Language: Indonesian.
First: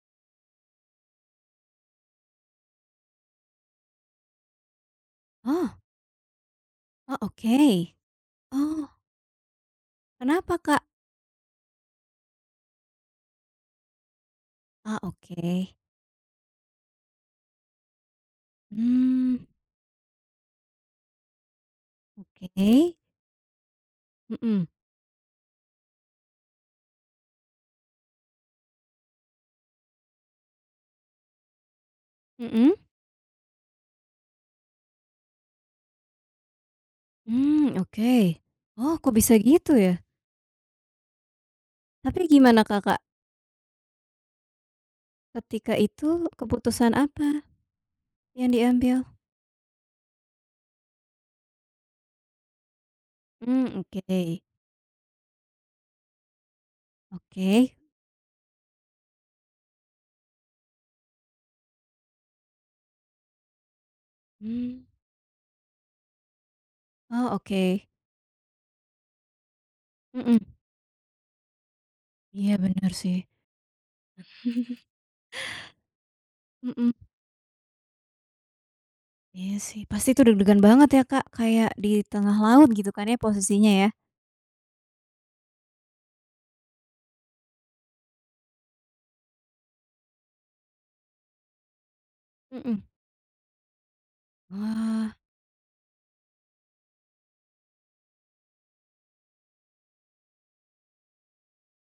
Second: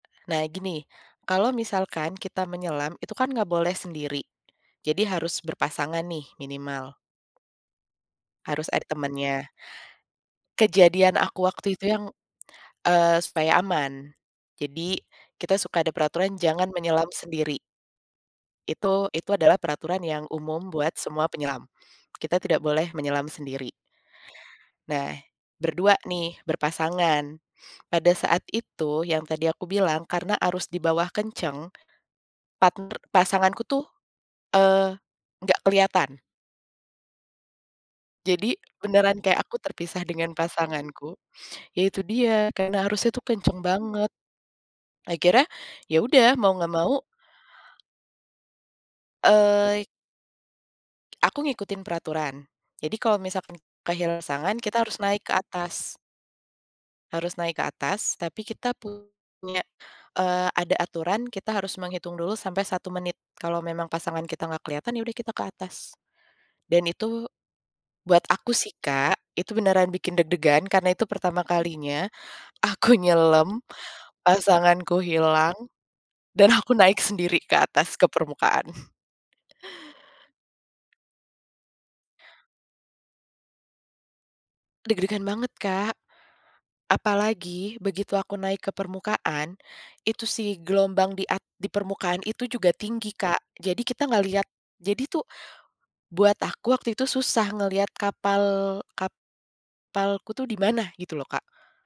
Nah, gini, kalau misalkan kita menyelam, itu kan nggak boleh sendiri. Jadi harus Oh. berpasangan nih minimal. Oh, oke. Harus ada Oh. temennya. Kenapa, Kak? Kejadian aku waktu itu yang, eee, supaya aman, Ah, jadi, kita oke. suka ada peraturan jangan menyelam sendiri. Itu itu Hmm. adalah peraturan yang umum buat semua penyelam. Kita tidak boleh Oke. menyelam sendiri. Mhm. Nah, berdua nih, berpasangan. Pada saat itu yang tadi aku bilang karena arus dibawah kenceng, Mhm. partner pasanganku tuh, eee, nggak keliatan. Mmm, oke. Jadi Oh, kok beneran bisa kayak aku gitu, ya? terpisah dengan pasanganku, ya itu Tapi dia, gimana karena Kakak? arusnya kenceng banget. Akhirnya, Ketika ya itu udah mau nggak keputusan mau. apa, yang diambil? Eee. Aku ngikutin peraturan, jadi kalau misalkan Mmm, kehilangan oke. pasangan, kita harus naik ke atas. Harus naik ke Oke. atas, tapi kita punya, eee, ada aturan kita harus menghitung dulu sampai 1 menit. Kalau memang pasangan kita nggak Hmm. keliatan, ya udah kita ke atas. Dan Oh, itu, oke. buat aku sih, Kak, itu beneran bikin Mhm. deg-degan karena itu pertama kalinya Iya, bener aku sih. nyelem, pasanganku hilang, dan aku Mhm. naik sendiri ke atas ke permukaan. Iya sih, pasti itu deg-degan banget ya, Kak, kayak di tengah laut, gitu kan ya, posisinya, ya? Deg-degan banget, Kak. Apalagi begitu aku naik ke permukaan, itu si gelombang di at di permukaan itu juga Mhm. tinggi, Kak. Jadi kita nggak lihat. Jadi Wah. tuh, buat aku waktu itu susah ngeliat kapal, kapalku tuh di mana, gitu loh, Kak.